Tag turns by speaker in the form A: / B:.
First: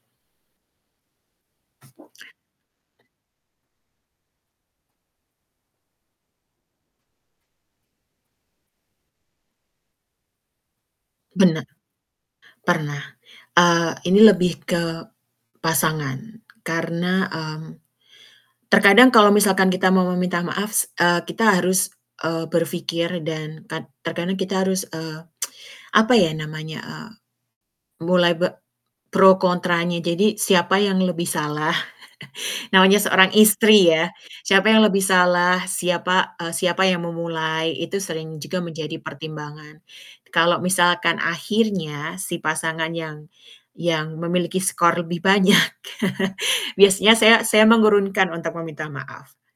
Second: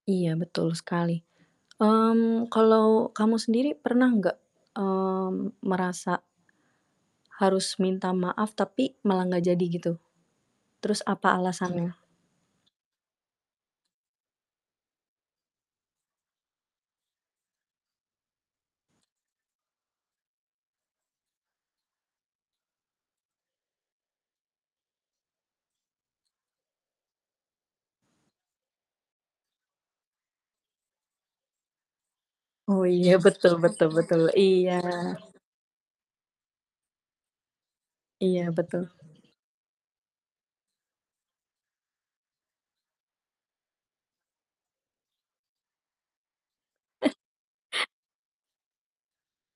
A: Iya betul sekali. Mmm, kalau kamu sendiri pernah gak, mmm, merasa harus minta maaf, tapi malah gak jadi gitu? Terus apa
B: Bena
A: alasannya?
B: pernah. Eee, ini lebih ke pasangan karena, mmm, terkadang kalau misalkan kita mau meminta maaf s eee, kita harus, eee, berfikir dan kad terkadang kita harus, eee, apa ya namanya, eee, mulai be pro kontranya, jadi siapa yang lebih salah
A: Oh,
B: namanya
A: iya
B: seorang
A: betul betul
B: istri ya,
A: betul
B: siapa
A: iya.
B: yang lebih salah, siapa eee, siapa yang memulai itu sering
A: Iya
B: juga
A: betul.
B: menjadi pertimbangan. Kalau misalkan akhirnya si pasangan yang yang memiliki skor lebih banyak biasanya saya saya mengurunkan untuk meminta maaf.